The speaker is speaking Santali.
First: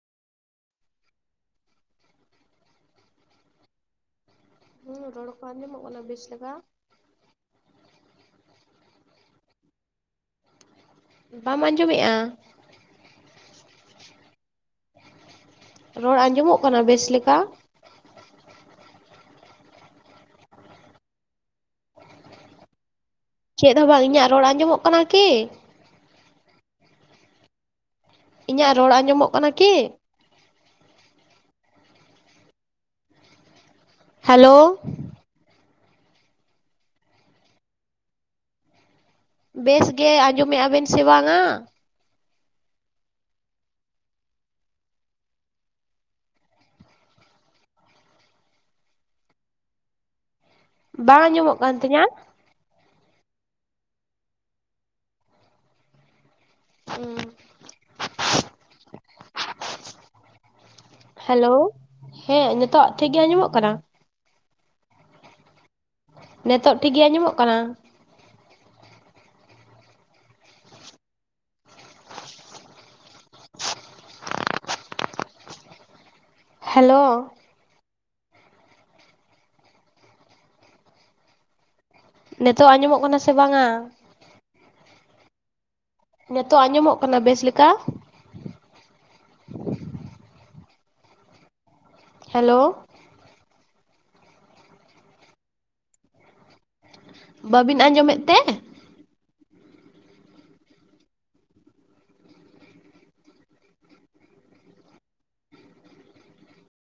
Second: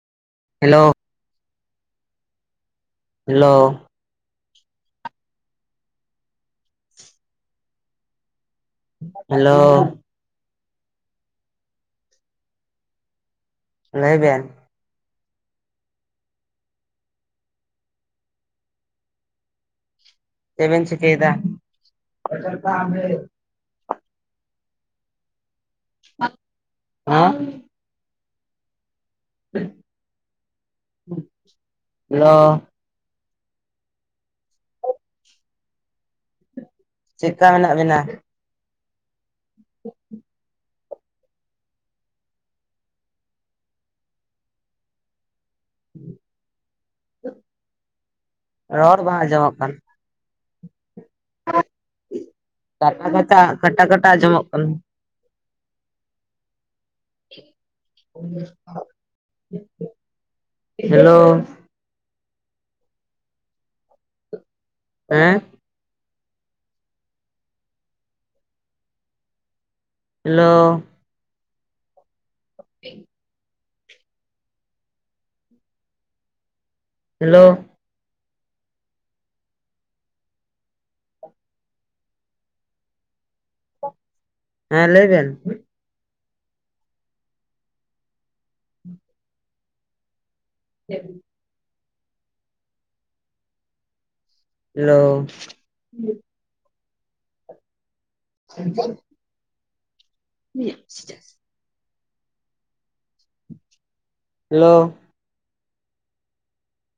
ᱦᱮᱞᱳ᱾ ᱦᱮᱞᱳ᱾ ᱦᱩᱸ ᱨᱚᱲ ᱠᱚ ᱟᱸᱡᱚᱢᱜ ᱠᱟᱱᱟ ᱵᱤᱥ ᱞᱮᱠᱟ? ᱦᱮᱞᱳ᱾ ᱵᱟᱢ ᱟᱸᱡᱚᱢᱮᱜᱼᱟ? ᱞᱟᱹᱭ ᱵᱮᱱ᱾ ᱨᱚᱲ ᱟᱸᱡᱚᱢᱚᱜ ᱠᱟᱱᱟ ᱵᱮᱥ ᱞᱮᱠᱟ? ᱪᱮᱵᱮᱱ ᱪᱤᱠᱟᱹᱭ ᱫᱟ? [unintelligible] ᱪᱮᱫ ᱦᱚᱸ ᱵᱟᱝ ᱤᱧᱟᱜ ᱨᱚᱲ ᱟᱸᱡᱚᱢᱚᱜ ᱠᱟᱱᱟ ᱠᱤ? [unintelligible] ᱤᱧᱟᱹᱜ ᱨᱚᱲ ᱟᱸᱡᱚᱢᱚᱜ ᱠᱟᱱᱟ ᱠᱤ? ᱦᱮᱞᱳ᱾ ᱦᱮᱞᱳ᱾ ᱪᱮᱜᱠᱟ ᱢᱮᱱᱟᱜ ᱵᱮᱱᱟ? ᱵᱮᱥ ᱜᱮ᱾ ᱟᱸᱡᱚᱢᱮᱫᱼᱟ ᱵᱮᱱ ᱥᱮ ᱵᱟᱝᱼᱟ? ᱨᱚᱲ ᱵᱟᱝ ᱟᱸᱡᱚᱢᱚᱜ ᱠᱟᱱᱟ᱾ ᱵᱟᱝ ᱟᱸᱡᱚᱢᱚᱜ ᱠᱟᱱ ᱛᱤᱧᱟᱹ? ᱠᱟᱴᱟᱼᱠᱟᱴᱟ, ᱠᱟᱴᱟᱼᱠᱟᱴᱟ ᱟᱡᱚᱢᱚᱜ ᱠᱟᱱᱟ᱾ [unintelligible] ᱦᱮᱞᱳ᱾ ᱦᱮᱸ ᱱᱤᱛᱚᱜ ᱴᱷᱤᱠ ᱜᱮ ᱟᱸᱡᱚᱢᱚᱜ ᱠᱟᱱᱟ? ᱦᱮᱸ᱾ ᱱᱮᱛᱚᱜ ᱴᱷᱤᱠ ᱜᱮ ᱟᱸᱡᱚᱢᱚᱜ ᱠᱟᱱᱟ? ᱦᱮᱞᱳ᱾ [inaudible] ᱦᱮᱞᱳ᱾ [unintelligible] ᱱᱤᱛᱚᱜ ᱟᱸᱡᱚᱢᱚᱜ ᱠᱟᱱᱟ ᱥᱮ ᱵᱟᱝᱟ? ᱦᱮᱸ ᱞᱟᱹᱭ ᱵᱮᱱ᱾ ᱱᱤᱛᱚᱜ ᱟᱸᱡᱚᱢᱚᱜ ᱠᱟᱱᱟ ᱵᱮᱥ ᱞᱮᱠᱟ? [unintelligible] ᱦᱮᱞᱳ᱾ ᱦᱮᱞᱳ᱾ ᱵᱟᱹᱵᱤᱱ ᱟᱸᱡᱚᱢᱮᱫ ᱛᱮ [unintelligible] [inaudible] ᱦᱮᱞᱳ᱾